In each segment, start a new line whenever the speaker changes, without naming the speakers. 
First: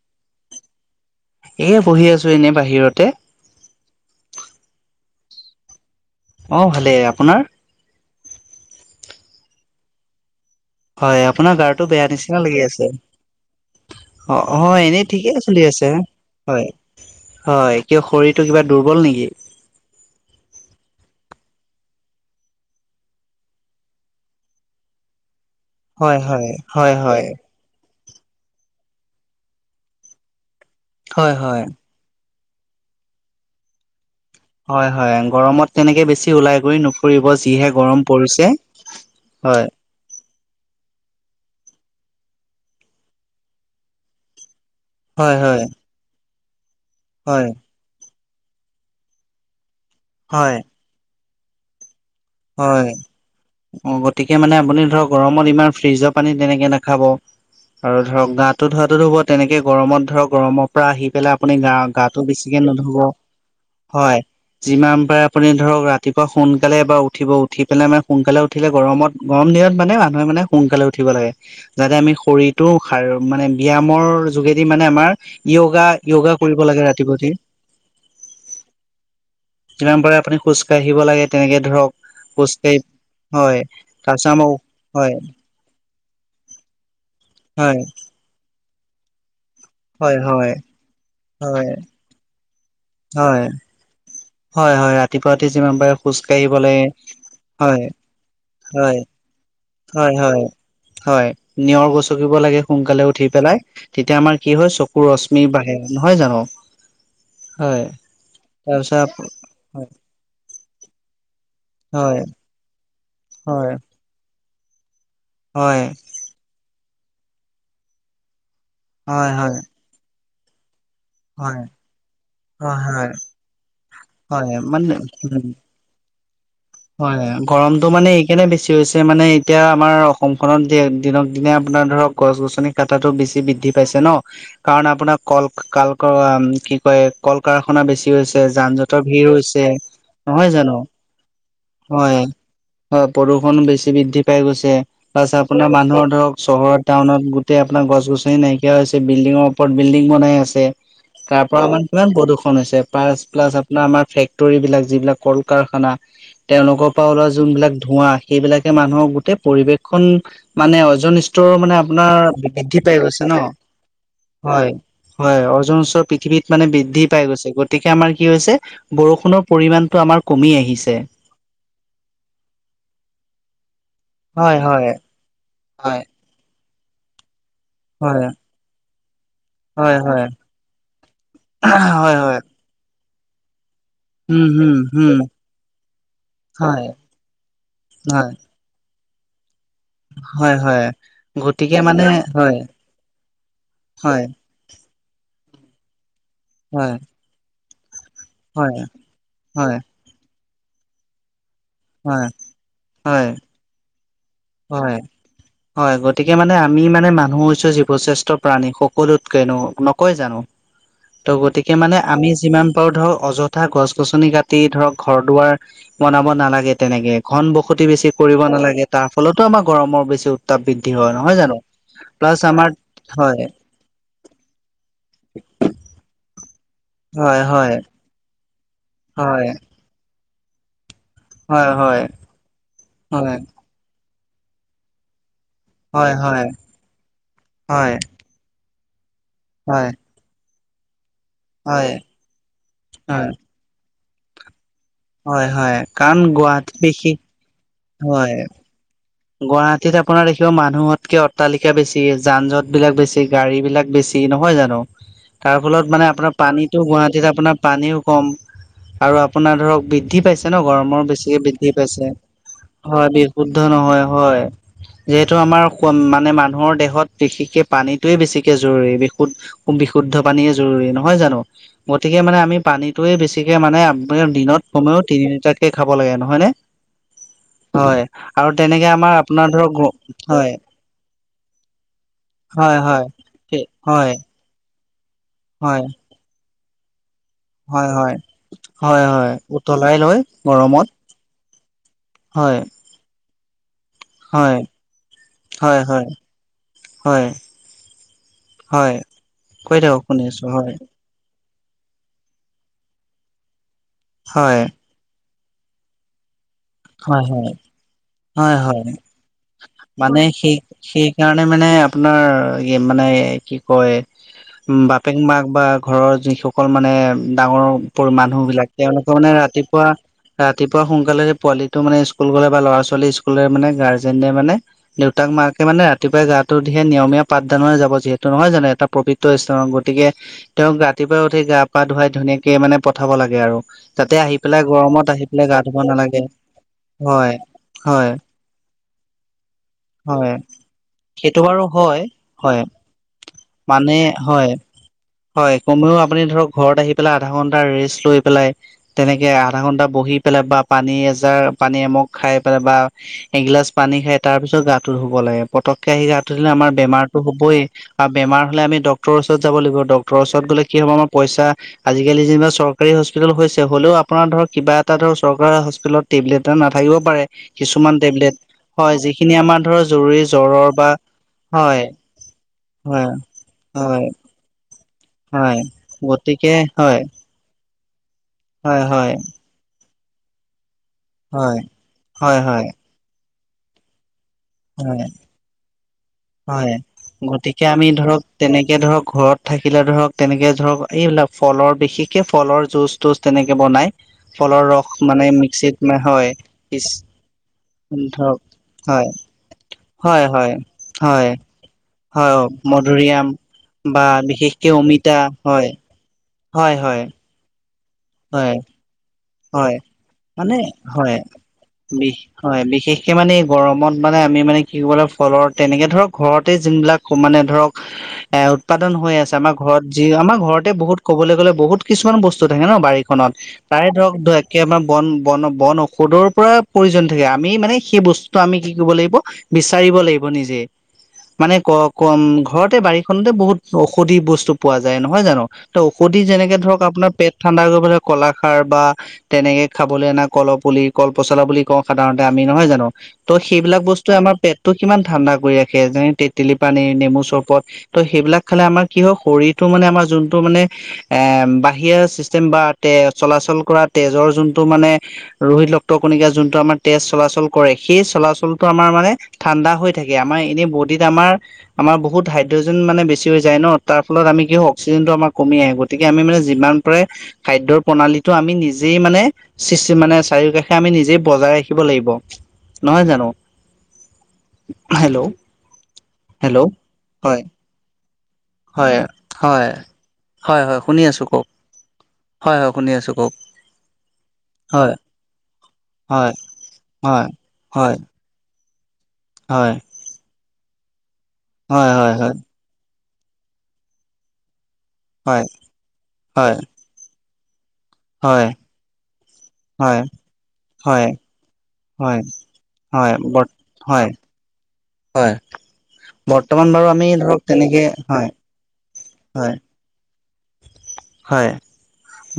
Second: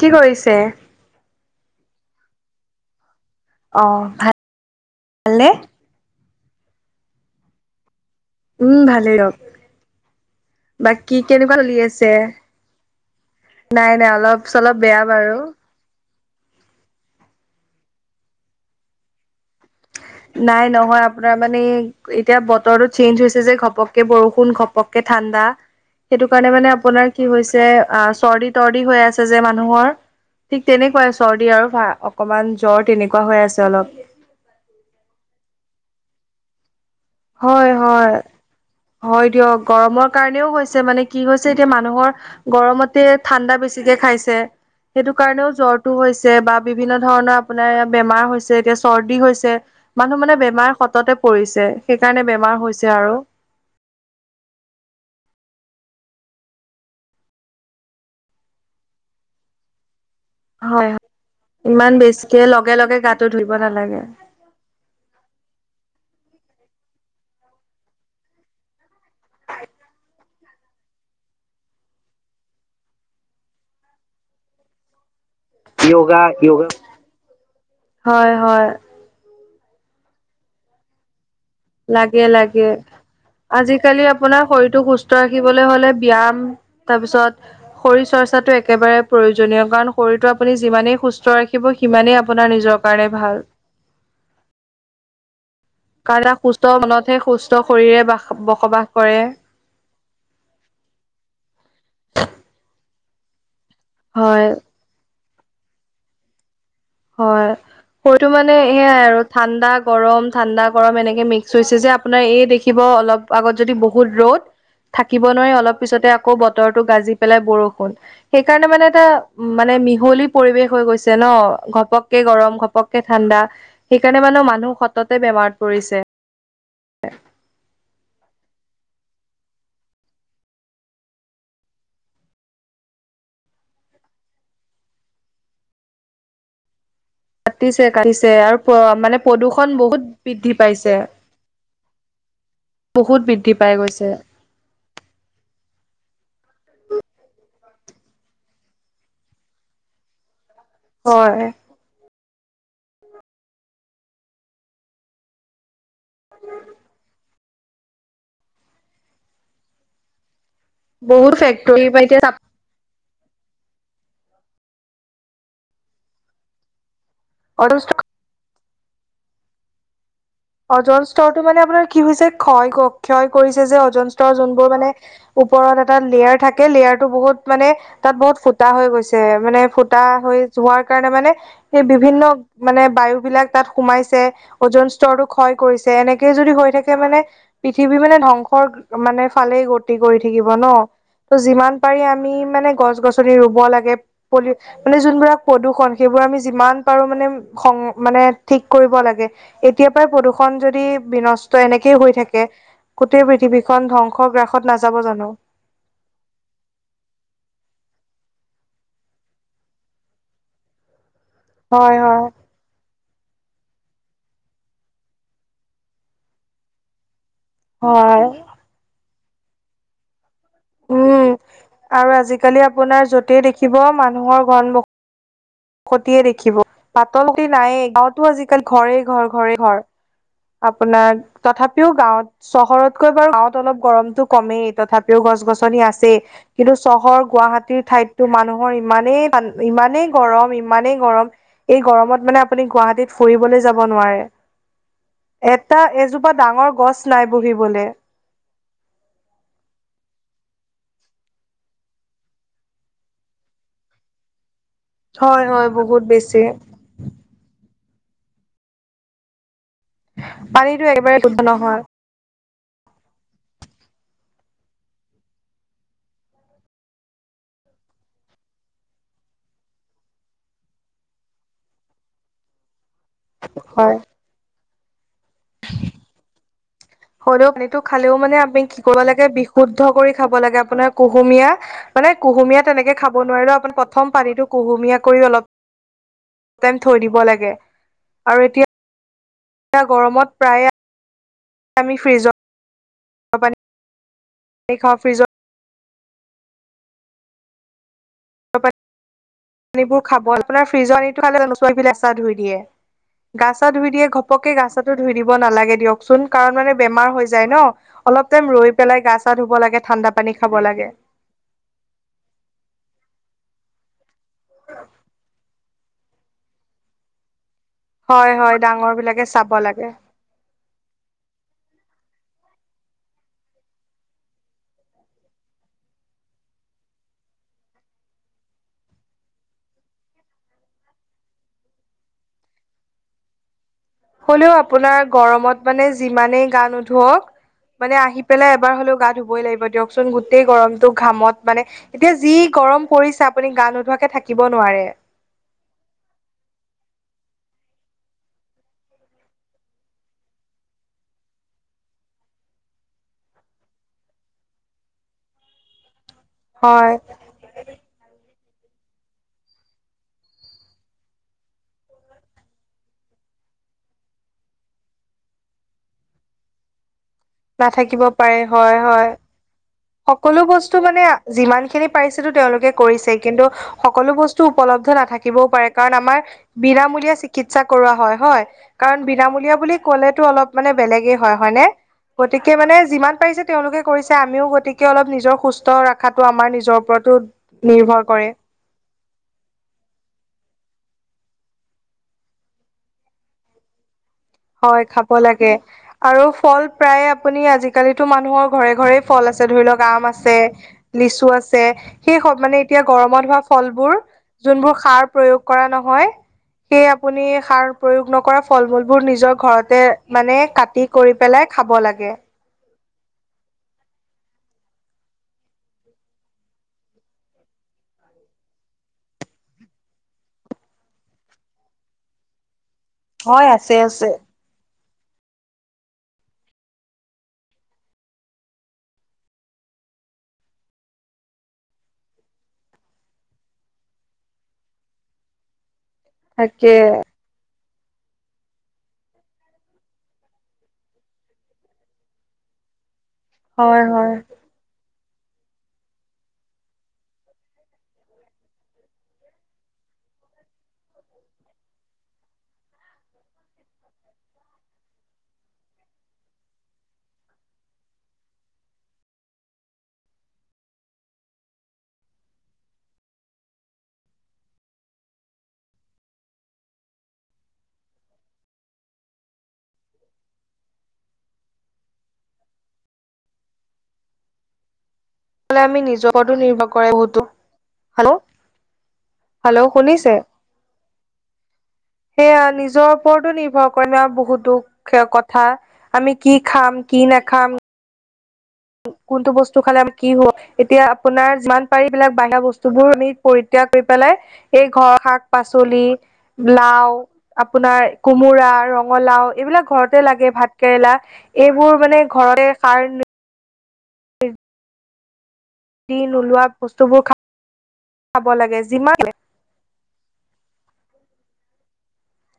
কি কৰিছে
পঢ়ি আছো এনেই বাহিৰতে
অ ভাত খালে
অ ভালেই আপোনাৰ
উম ভালেই দিওক
হয় আপোনাৰ গাৰটো বেয়া নিচিনা লাগি আছে
নাই নাই
অ
অলপ চলপ
হয়
বেয়া
এনেই
বাৰু।
ঠিকেই চলি আছে হয় হয় কিয় শৰীৰটো কিবা দুৰ্বল নেকি
নাই নহয় আপোনাৰ মানে এতিয়া বতৰটো চেঞ্জ হৈছে যে ঘপককে বৰষুণ ঘপককে ঠাণ্ডা
হয়
সেইটো
হয়
কাৰণে মানে
হয়
আপোনাৰ
হয়
কি হৈছে আ চৰ্দি তৰ্দি হৈ আছে যে মানুহৰ ঠিক তেনেকুৱাই
হয়
চৰ্দি
হয়
আৰু ভ অকমান জ্বৰ তেনেকুৱা হৈ আছে অলপ
হয় হয় গৰমত তেনেকে বেছি ওলাই ঘূৰি
হয় হয় হয় দিয়ক গৰমৰ কাৰণে কাৰণেও হৈছে মানে কি হৈছে এতিয়া মানুহৰ গৰমতে ঠাণ্ডা বেছিকে খাইছে সেইটো
হয়
কাৰণেও
হয়
জ্বৰটো হৈছে বা বিভিন্ন ধৰণৰ
হয়
আপোনাৰ বেমাৰ হৈছে যে এতিয়া চৰ্দি হৈছে মানুহ মানে
হয়
বেমাৰ সততে পৰিছে সেইকাৰণে বেমাৰ হৈছে
হয়
আৰু
অ গতিকে মানে আপুনি ধৰক গৰমত ইমান ফ্ৰিজৰ পানী তেনেকে নাখাব আৰু ধৰক গাটো ধোৱাটো ধুব তেনেকে গৰমত ধৰক গৰমৰ পৰা
হয়
আহি পেলাই আপুনি গা
হয় ইমান
গাটো বেছিকে
লগে লগে
নুধব
গাটো ধুব নালাগে
হয় যিমান পাৰে আপুনি ধৰক ৰাতিপুৱা সোনকালে এবাৰ উঠিব উঠি পেলাই মানে সোনকালে উঠিলে গৰমত গৰম দিনত মানে মানুহে মানে সোনকালে উঠিব লাগে যাতে আমি শৰীৰটো সাৰ মানে ব্যায়ামৰ যোগেদি মানে আমাৰ য়োগা য়োগা কৰিব লাগে ৰাতিপুৱঠ
হয় হয়
যিমান পাৰে আপুনি খোজকাাঢ়িব লাগে তেনেকে ধৰণ
লাগে লাগে আজিকালি
তাৰপিছত
আপোনাৰ
আমাৰ
শৰীৰটো
হয়
সুস্থ ৰাখিবলৈ হলে ব্যয়ায়াম
হয়
তাৰপিছত শৰীৰ চৰ্চাটো একেবাৰে প্ৰয়োজন কাৰণ
হয়
শৰীৰটো
হয়
আপুনি যিমানে সুস্থ
হয়
ৰাখিব সিমানেই আপোনাৰ নিজৰ কাৰণে ভাল
হয় হয় হয় ৰাতিপুৱা যিমান পাৰে খোজ
কাৰণ এটা
কাঢ়িব
সুস্থ
লাগে
মনতহে সুস্থ
হয়
শৰীৰে বাস বসবাস
হয়
কৰে
হয় হয় হয় নিয়ৰ গচকিব লাগে সোনকালে উঠি পেলাই তেতিয়া আমাৰ কি হয় চকু ৰশ্মি বাহে নহয় জানো
হয় সৰিতটো মানে সয়াই
তাৰপিছত
আৰু ঠাণ্ডা গৰম ঠাণ্ডা গৰম এনেকে মিক্স চুইছে যে
হয়
আপোনাৰ এই দেখিব অলপ আগত
হয়
যদি বহুত ৰ'দ থাকিব নোৱাৰি অলপ
হয়
পিছতে আকৌ বতৰটো গাজি পেলাই বৰষুণ সেইকাৰণে মানে এটা
হয় হয়
উ
হয়
মানে মিহলি পৰিৱেশ হৈ গৈছে ন
হয়
ঘপককে গৰম
হয়
ঘপককে
হয়
ঠাণ্ডা সেইকাৰণে মানে
হয়
মানুহ সততে
উম
বেমাৰত পৰিছে
হয় গৰমতটো মানে কেনে বেছি হৈছে মানে এতিয়া আমাৰ অসমখনত দিনক দিনে আপোনাৰ ধৰক গছ গছনি কটাটো বেছি বে বৃদ্ধি পাইছে ন কাৰণ আপোনাৰ কল কাল কি কয় কল
কাটিছে
কাৰখানা বেছি
কাটিছে
হৈছে
আৰু
যান জঁটৰ
মানে
ভিৰ হৈছে
প্ৰদূষণ বহুত বৃদ্ধি
নহয় জানো
পাইছে।
হয় হয় হয়
বহুত বৃদ্ধি
প্ৰদূষণ
পাই
বেছি
গৈছে
বৃদ্ধি পাই গৈছে তাৰত আপোনাৰ মানুহৰ ধৰক চহৰ টাউনত গোটেই আপোনাৰ গছ গছনি নাইকিয়া হৈছে বিল্ডিঙৰ ওপৰত বিলডিং বনাই আছে
হয়
তাৰ পৰা আমাৰ কিমান প্ৰদূষণ প প্লছ আপোনাৰ আমাৰ ফেক্টৰ বিলাক যিবিলাক কল কাৰখানা তেওঁলোকৰ পৰা ওলোৱা যোনবিলাক ধোঁৱা সেইবিলাকে মানুহৰ গোটেই পৰিবেশখনন মানে অজন
বহুত
স্তৰ মানে
ফেক্টৰী পৰা
আপোনাৰ বৃদ্ধি াই গৈছে ন হয় হয় অৰ্জুন চৰ পৃথিৱীত মানে বৃদ্ধি পাই গৈছে গতিকে
এতিয়া
আমাৰ কি হৈছে বৰষুণৰ পৰিমণটো আমাৰ কমি আহিছে
অজন স্তৰটো মানে আপুনাৰ কি হৈছে ক্ষয় গ ক্ষয় কৰিছে যে অজন স্তৰৰ
হয়
জোনবোৰ
হয়
মানে উপ্ ওপৰত এটা
হয়
লেয়াৰ থাকে লেয়াৰ টো বহুত মানে তাত
হয়
বহুত ফুটা হৈ গৈছে। মানে
হয়
ফুটা
হয়
হৈ যোৱাৰ কাৰণে মানে
হয়
সেই বিভিন্ন
হয়
মানে বায়ু বিলাক তাত সোমাইছে
উম হম
অজন
হম
স্তৰো ক্ষয় কৰিছে এনেকে যদি হৈ
হয়
থাকে মানে পৃথিৱী মানে
হয়
ধ্বংসৰ মানে ফালেই গ কৰি থাকিব
হয়
ন
হয়
ত যিমান
গতিকে
পাৰি
মানে
আমি
হয়
মানে গছ গছনি ৰুব লাগে,
হয়
পলি মানে যোনবোৰাক প্ৰদূষন সেইবোৰ আমি যিমান
হয়
পাৰো মানে মানে ঠিক
হয়
কৰিব লাগে।
হয়
এতিয় পৰা প্ৰদূষণ যদি বিনষ্ট এনেকেই হৈ
হয়
থাকে গোটেই
হয়
পৃথিৱীখনন ধ্বংস গ্ৰাসত
হয়
নাযাব জানো?
হয়, গতিকে মানে আমি মানে মানুহ চ জীৱশ্ৰেষ্ঠ প্ৰাণী সকলোতকেনো নকয় জানোঁ? ত' গতিকে মানে
হয় হয়
আমি যিমান পাৰো ধৰ অজ থা গছ গছনি কাটি ধৰক ঘৰ দুৱাৰ বনাব নালাগে তেনেকে। ঘন বসতি বেছি
হয়।
কৰিব নালাগে তাৰ ফলতো আমাৰৰমৰ বেছি উ তাপ বৃদ্ধি হয়
উম
নহয় জানো?
আৰু
প্লাছ
আজিকালি
আমাৰ,
আপোনাৰ য'তেই
হয়।
ক্ষতিয়ে দেখিব পাতল
হয় হয়
নায়ে গাঁৱতো আজিকালি ঘৰে ঘৰ
হয়
ঘৰে ঘৰ। আপোনাৰ
হয়
তথাপিও
হয়
গাঁৱত চহৰতকৈ
হয়
বাৰু গাঁৱত অলপ গৰমতো কমেই তথাপিও গছ গছনি
হয়
আছে
হয়
কিন্তু চহৰ গুৱাহাটীৰ
হয়
ঠাইততো মানুহ মৰ ইমানেইান
হয়
ইমানেই গৰম ইমানেই গৰম এই
হয়
গৰমত মানে আপুনি গুৱাহাটীত
হয়
ফুৰিবলৈ যাব নোৱাৰে।
হয় হয়
এটা
কাৰণ
এজোপা
গুৱাহাটী
ডাঙৰ গছ
বিশেষ
লাই বহিবল
হয়। গুৱাহাটীত আপোনাৰ দেখিব মানুহতকে অট্টালিকা বেছি, যান জঁট বিলাক বেছি, গাড়ী বিলাক বেছি। নহয় জানোঁ?
হয়
তাৰ
হয়
ফলত
বহুত
মানে আপোনাৰ
বেছি
পানীতো গুৱাহাটীত আপোনাৰ পানীও কম আৰু আপোনাৰ ধৰক বৃদ্ধি পাইছে ন
পানীটো
গৰমৰ
একেবাৰে শুদ্ধ
বেছিকে বৃদ্ধি
নহয়
পাইছে। হয় বিশুদ্ধ নহয় হয়। যিহেতু আমাৰ মানে মানুহৰ দেহত বিশেষকে পানীতয়ে বেছিকে জৰুৰী বিশুদ [unintelligible] বিশুদ্ধ পানীয়েে জৰুৰী নহয় জানোঁ? গতিকে মানে আমি পানী তোৱে বেছিকে মানে
হয়
আপাৰ দিনত সময়ও তিনিটাতকে খাব লাগে নহয়নে?
হ'লেও পানীতো খালেও মানে আমি কি কৰিব
আমাৰ
লাগ
আপোনাৰ ধৰক
বিশুদ্ধ কৰি খাব
হয়
লাগে আপোনাৰ কুহুমীয়াা মানে কুহুমীয়া
হয়
তেনেকে
হয়
খাব নোৱাৰিলো আপ প্ৰথম
হয়
পানীতো কুহুমীয়া কৰি অলপ,
হয়
টাইম থৈ দিব লাগ
হয় হয়, হয় হয় উতলাই লৈ
গৰমত প্ৰায়ে
গৰমত
আমি ফ্ৰীজত
হয় হয়,
খাওঁ ফ্ৰিজৰ
হয় হয়, হয়।
[unintelligible]
হয় কৈ
পানীবোৰ
থাকক শুনি
খাব
আছো
আপোনাৰ
হয়
ফ্ৰিজৰ পানী [unintelligible] [unintelligible] পাই চা ধুই দিয়ে, গা চা ধুই দিয়ে ঘপকে
হয়
গা চাটো ধুই দিব নালাগে দিয়কচোন। কাৰণ মানে বেমাৰ
হয়
হৈ
হয়
যায় ন অলপ টাইম
হয়
ৰৈ
হয়
পেলাই গা চা ধুব লাগে ঠাণ্ডা পানী
সেই
খাব লাগে।
সেইকাৰণে মানে মানে আপোনাৰ মানে কি কয়, উম, বাপেক মাক বা ঘৰৰ যিসকল মানে ডাঙৰ
হয়
মানুহ
হয়
বিলাক
ডাঙৰ
তেওঁলোকে
বিলাকে
মানে
চাব
ৰাতিপুৱা
লাগে
ৰাতিপুৱা সোনকালে পোৱালিত মানে স্কুল গ'লে বা ল'ৰা ছোৱালী স্কুলে মানে গাৰ্জেনে মানে দেউতাক মাকে মানে ৰাতিপুৱাই গা টো দি নিয়মীয়া পাঠদানৰে যাব যিহেতু নহয় জানো এটা পৱিত্ৰ স্থানত, গতিকে তেওঁক ৰাতিপুৱাই উঠি গা পা ধুৱাই ধুনীয়াকে মানে পঠাব লাগে আৰু। যাতে আহি
হ'লেও
পেলাই
আপোনাৰ
গৰমত আহি পেলাই গা
গৰমত
ধুব
মানে
নালাগে
যিমানেই গা নো ধোৱক,
হয়
মানে
হয়
আহি পেলাই এবাৰ হলেও গা ধুবই লাগিব। দিয়কচোন
হয়
গোটেই গৰমটো
সেইটো
ঘামত
বাৰু
মানে
হয়
এতিয়া যি
হয়
গৰম পৰিছে আপ আপুনি গা
মানে
নোধোৱাকে থাকিব
হয়
নোৱাৰে।
হয় কমেও আপুনি ধৰ ঘৰত আহি পেলাই আধা ঘন্টা ৰেষ্ট লৈ পেলাই তেনেকে আধা ঘন্টা বহি পেলা বা পানী এজাৰ পানী এমক খাই পেলাই বা এগিলাচ পানী খাই তাৰ পিছত গাটো ধুব লাগে। পটককে আহি গাটো ধুলে আমাৰ
হয়
বেমাৰো হবই আৰু বেমাৰ হলে আমি ডক্তৰৰ ওচৰত যাব লাগিব আৰু ড খৰচত গ'লে কি হ'ব আমাৰ পইচা আজিকালি যেনিবা চৰকাৰী হস্পিিতল হৈছে হলেও আপোনাৰ ধৰক কিবা এটা
নাথাকিব পাৰে হয় হয়
[inaudible]
সকলো
জ্বৰৰ
বস্তু
বা
মানে যিমান
হয়
খিনি পাৰিছিলো তেওঁলোকে
হয়
কৰিছে কিন্তু
হয়
সকলো বস্তু উপলব্ধ নাথাকিবও
হয়
পাৰে কাৰণ আমাৰ
গতিকে হয়
বিনামূলীয়া চিকিৎসা কৰোৱা হয় হয় কাৰণ বিনামূলীয়া বুলি লেো অলপ মানে বেলেগে হয় হয় নে
হয়
গতিকে
হয়
মানে যিমান পাৰিছে তেওঁলোকে কৰিছে আমিও গতিকে
হয়
অলপ নিজৰ সুস্থ ৰাখাত
হয় গতিকে আমি ধৰক
কৰে
তেনেকে ধৰক ঘৰত থাকিলে ধৰক তেনেকে ধৰক এইবিলাক ফলৰ বিশেষকে ফলৰ জুচ তুচ তেনেকে বনাই ফলৰ
হয়
ৰস
খাব
মানে
লাগে
মিক্সিত
আৰু
হয়
ফল
পিছ
প্ৰায় আপুনি আজিকালিিতো
ধৰক
মানুহৰ ঘৰে ঘৰে
হয়
ফল আছে ধৰি লওক আম
হয়
আছে
হয় হয়
লিচু আছে সেই
হয়
মানে এতিয়া গৰমত
মধুৰিআম
হোৱা ফলবোৰ
বা বিশেষকে
যোনবোৰ সাৰ
অমিতা
প্ৰয়োগ কৰা
হয়
নহয়
হয়
সেই
হয়
আপুনি প্ৰয়োগ নক
হয়
ফল মলবোৰ নিজ নিজৰ
হয়
ঘৰতে মানে কাটি কৰি পেলাই খাব লাগে
সেই মানে গৰমত মানে আমি মানে কি কৰিবলৈাগ ফলৰ তেনেকে ধৰক ঘৰতে যোনবিলাক মানে ধৰক এ উৎপাদন হৈ আছে আমাৰ ঘৰত যি আমাৰ ঘৰতে বহুত কবলৈ গ'লে বহুত কিছুমান বস্তু থাকে ন বাৰীখনত
হয় আছে
তাৰে
আছে
ধৰক আমাৰ বন বন বন ঔষধৰ পৰা প্ৰয়োজন থাকে আমি মানে সেই বস্তুটো আমি কি কৰিব লাগিব বিচাৰিব লাগিব নিজে মানে ক কম ঘৰতে বাৰীখনতে বহুত ঔষধি বস্তু পোৱা যায় নহয় জানো ত ঔষধি যেনেকে
তাকে
ধৰক আপোনাৰ পেট ঠাণ্ডা কৰিব কলাখাৰ বা তেনেকে খাবলৈ অনা কল পুলি কল পচলা বুলি কওঁ সাধাৰণতে আমি নহয় জানো ত' সেইবিলাক
হয় হয়
বস্তুৱে আমাৰ পেটটো কিমান ঠাণ্ডা কৰি ৰাখে। যেনে তেতেলী পানী নেমু চৰবত ত' সেইবিলাক খালে আমাৰ কি হয় শৰীৰটো মানে আমাৰ যোনটো মানে এ বাহিৰা চিচতেম বা তে চলাচল কৰাত তেজৰ যোনটো মানে ৰোহিত ৰক্ত কণিকা, যোনটো আমাৰ তেজ চলাচল কৰে, সেই চলাচলটো আমাৰ ঠান্ডা হৈ থাকে, আমাৰ এনে বডিত আমাৰ আমাৰ বহুত হাইড্ৰজেন মানে বেছি হৈ যায় ন। তাৰ ফলত আমাৰ কি হয়? অক্সিজেনটো আমাৰ কমি আহে। গতিকে আমি যিমান পাৰে খাদ্যৰ প্ৰণালীটো আমি নিজে নিজেই মানে মানে চাৰিও কষে আমি নিজে বজাই ৰাখিব লাগিব। নহয় জানো? হেল্ল'
লে আমি নিজৰ ওপৰতো
হেল্ল'
নিৰ্ভৰ কৰে বহুতো।
হয়
হেল্ল,
হয়
হেল্ল'
হয়
শুনিছে
হয় হয় শুনি আছোঁ কওঁক।
সেয়া নিজৰ ওপৰতো নিৰ্ভৰ কৰে, আমাৰ বহুতো
হয়
কথা আমি
হয়
কি খাম? কি
হয়
নাখাম?
হয়।
কোনটো বস্তু
হয়
খালে আমি কি হব? এতিয়া আপোনাৰ যিমান পাৰি
হয়
এইবিলাক
হয় হয়
বাহিৰা বস্তুবোৰ আমি পৰিত্যাগ কৰি পেলাই এই ঘৰৰ শাক
হয়
-পাচলি,
হয়
লাওঁ আপোনাৰ
হয় হয়
কোমোৰা, ৰঙালাওৰ এইবিলাক ঘৰতে লাগে, ভাত কেৰেলা
হয় হয় হয়
এইবোৰ মানে ঘৰতে সাৰ
হয় ব হয় হয়।
দি নোলোৱা
বৰ্তমান বাৰু
বস্তুবোৰ
আমি ধৰক তেনেকে
খাব
হয়
লাগে যিমান
হয়। হয়।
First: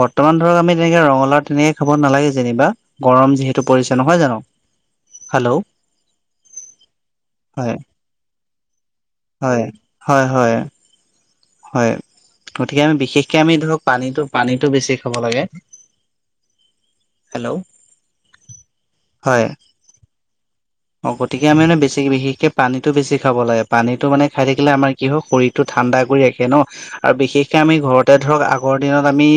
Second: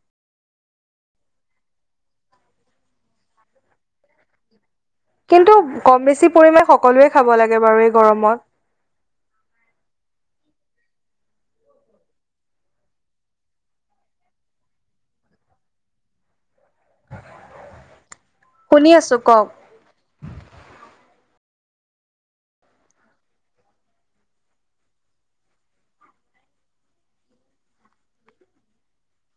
বৰ্তমান ধৰক আমি তেনেকে ৰঙালাওঁ তেনেকে খাব নালাগে যেনিবা, গৰম যিহেতু পৰিছে নহয় জানো?
কিন্তু
হেল্ল'
কম বেছি পৰিমাণে সকলোৱে খাব লাগে
হয়
বাৰু এই গৰমত।
হয় হয় হয়। হয়, গতিকে আমি বিশেষকে আমি ধৰক পানী পানীটো বেছি খাব লাগে। হেল্ল'
শুনি আছো
হয়।
কওক
অ গতিকে আমি মানে বেছি বিশেষে পানীতটো বেছি খাব লাগে। পানীটো মানে খাই থাকিলে আমাৰ কি হয় শৰীৰতটো থ ঠাণ্ডা কৰি ৰাখে ন আৰু বিশেষকে আমি ঘৰতে ধৰক আগৰ দিনত আমি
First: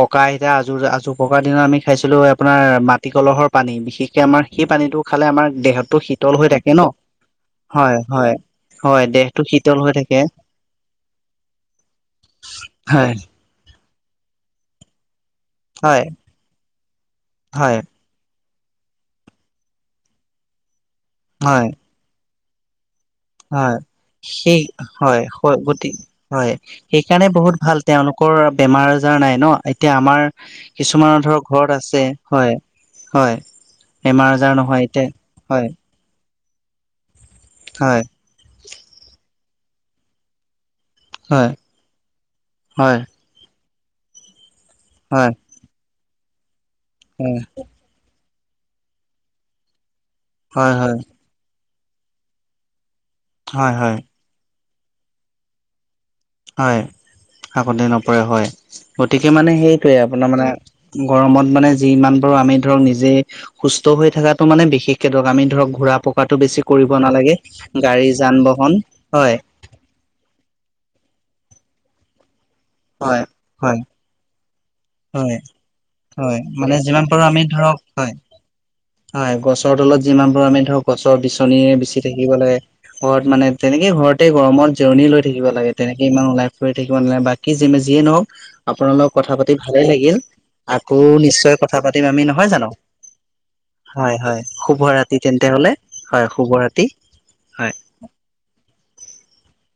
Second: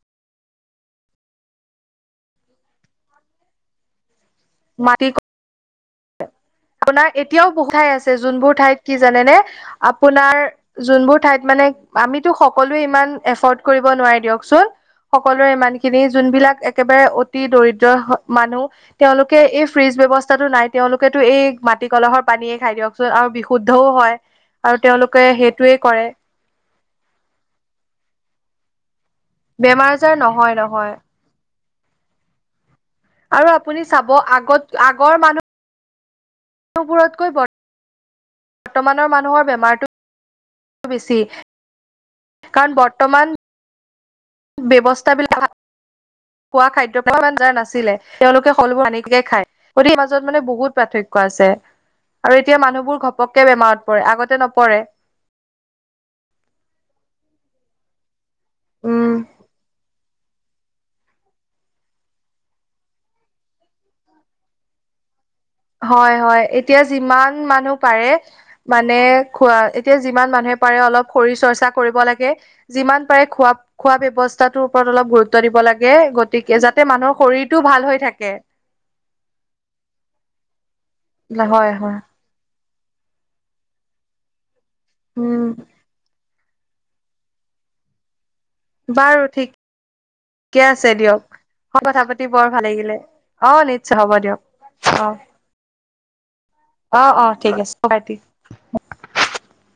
ককা আইতা আজোৰ আজো ককাৰ দিনত আমি খাইছিলোঁ আপোনাৰ মাটি কলহৰ পানী, বিশেষকৈ আমাৰ সেই পানীটো
মাটি
খালে আমাৰ দেহত টো শীতল হৈ থাকে।
আপোনাৰ এতিয়াওঁ বহুত ঠাই আছে,
হয়
যোনবোৰ ঠাইত কি
হয়
জানেনে
দেহটো শীতল হৈ থাকে
আপোনাৰ যোনবোৰ ঠাইত মানে আমিতো সকলোৱে
হয়
ইমান এফৰ্ কৰিব নোৱাৰি দিয়কচোন, সকলোৰে ইমান
হয়
খিনি যোনবিলাক একেবাৰে অতি
হয়
দৰিদ্ৰ মানুহ তেওঁলোকে এই ফ্ৰিজ ব্যৱস্থাটো নাই, তেওঁলোকেতো এই
হয়
মাটি কলহৰ পানীয়ে খাই দিয়ক। আৰু বিশুদ্ধও হয়
সেই
আৰু
হয়
তেওঁলোকে
হয়
সেইটোৱে
গতি
কৰে।
হয় সেইকাৰণে বহুত ভাল তেওঁলোকৰ বেমাৰ আজাৰ নাই ন।
বেমাৰ
এতিয়া
আজাৰ
আমাৰ
নহয় নহয়
কিছুমানৰ ধৰক ঘৰত আছে। হয় হয়
আৰু আপুনি চাব
বেমাৰ আজাৰ নহয় এতিয়া হয়।
তকৈ বৰ
হয়।
বৰ্তমানৰ মানুহৰ বেমাৰটো বেছি।
হয়
কাৰণ
হয়
বৰ্তমান
হয়
ব্যৱস্থাবিলাক খোৱা খাদ্য প্ৰ
হয়
[unintelligible] যাৰ নাছিলে তেওঁলোকে শলবোৰ হানে খায়। গতিকে মানে
হয়
বহুত
হয়
পাৰ্থক্য আছে আৰু এতিয়া মানুহবোৰ ঘপককে
হয়
বেমাৰত
হয়
পৰে, আগতে ন পৰে।
হয় আগতে নপৰে হয়।
উম,
গতিকে মানে সেইটোৱে আপোনাৰ মানে গৰমত মানে যিমান পাৰো আমি ধৰক নিজে সুস্থ হৈ থকাাতটো মানে বিশেষকে দৰকাৰ। আমি ধৰক ঘূৰা
হয়
পকাটো
হয়
বেছি
এতিয়া
কৰিব নালাগে
যিমান মানুহ
গাড়ী
পাৰে
যান বাহন
মানে
হয়
খোৱা এতিয়া যিমান মানুহ অলপ শৰীৰ চৰ্চা কৰিব লাগে, যিমান
হয়
পাৰে খোৱা
হয়
খোৱা ব্যৱস্থাটো ওপৰত অলপ
হয়
গুৰুত্ব দিব লাগে,
হয়
গতিকে
মানে
যাতে
যিমান
মানুহৰ
পাৰো আমি
শৰীৰটো
ধৰক
ভাল হৈ
হয়
থাকে।
হয় গছৰ তলত যিমান পাৰো আমি ধৰক গছৰ বিচনী
হয় হয়
বেচি থাকিব লাগে, ঘৰত মানে তেনেকে ঘৰতে গৰমত। জাৰণি লৈ
উম
থাকিব লাগে তেনেকে ইমান লাইফ লৈ থাকিব নালাগে বাকি যিয়ে নহওক আপোনাল লগ
বাৰু
কথা পাতি
ঠিকে
ভালে লাগিল
আছে
আকৌ
দিয়ক
নিশ্চয় কথা পাতিম আমি
পাতি বৰ
নহয়
ভাল
জানো
লাগিলে অ নিশ্চয় হ'ব
হয়
দিয়ক
হয় শুভ
অ
ৰাতি তেন্তে হলে হয় শুভ ৰাতি
অ অ ঠিক
হয়
আছে পাতি
[unintelligible]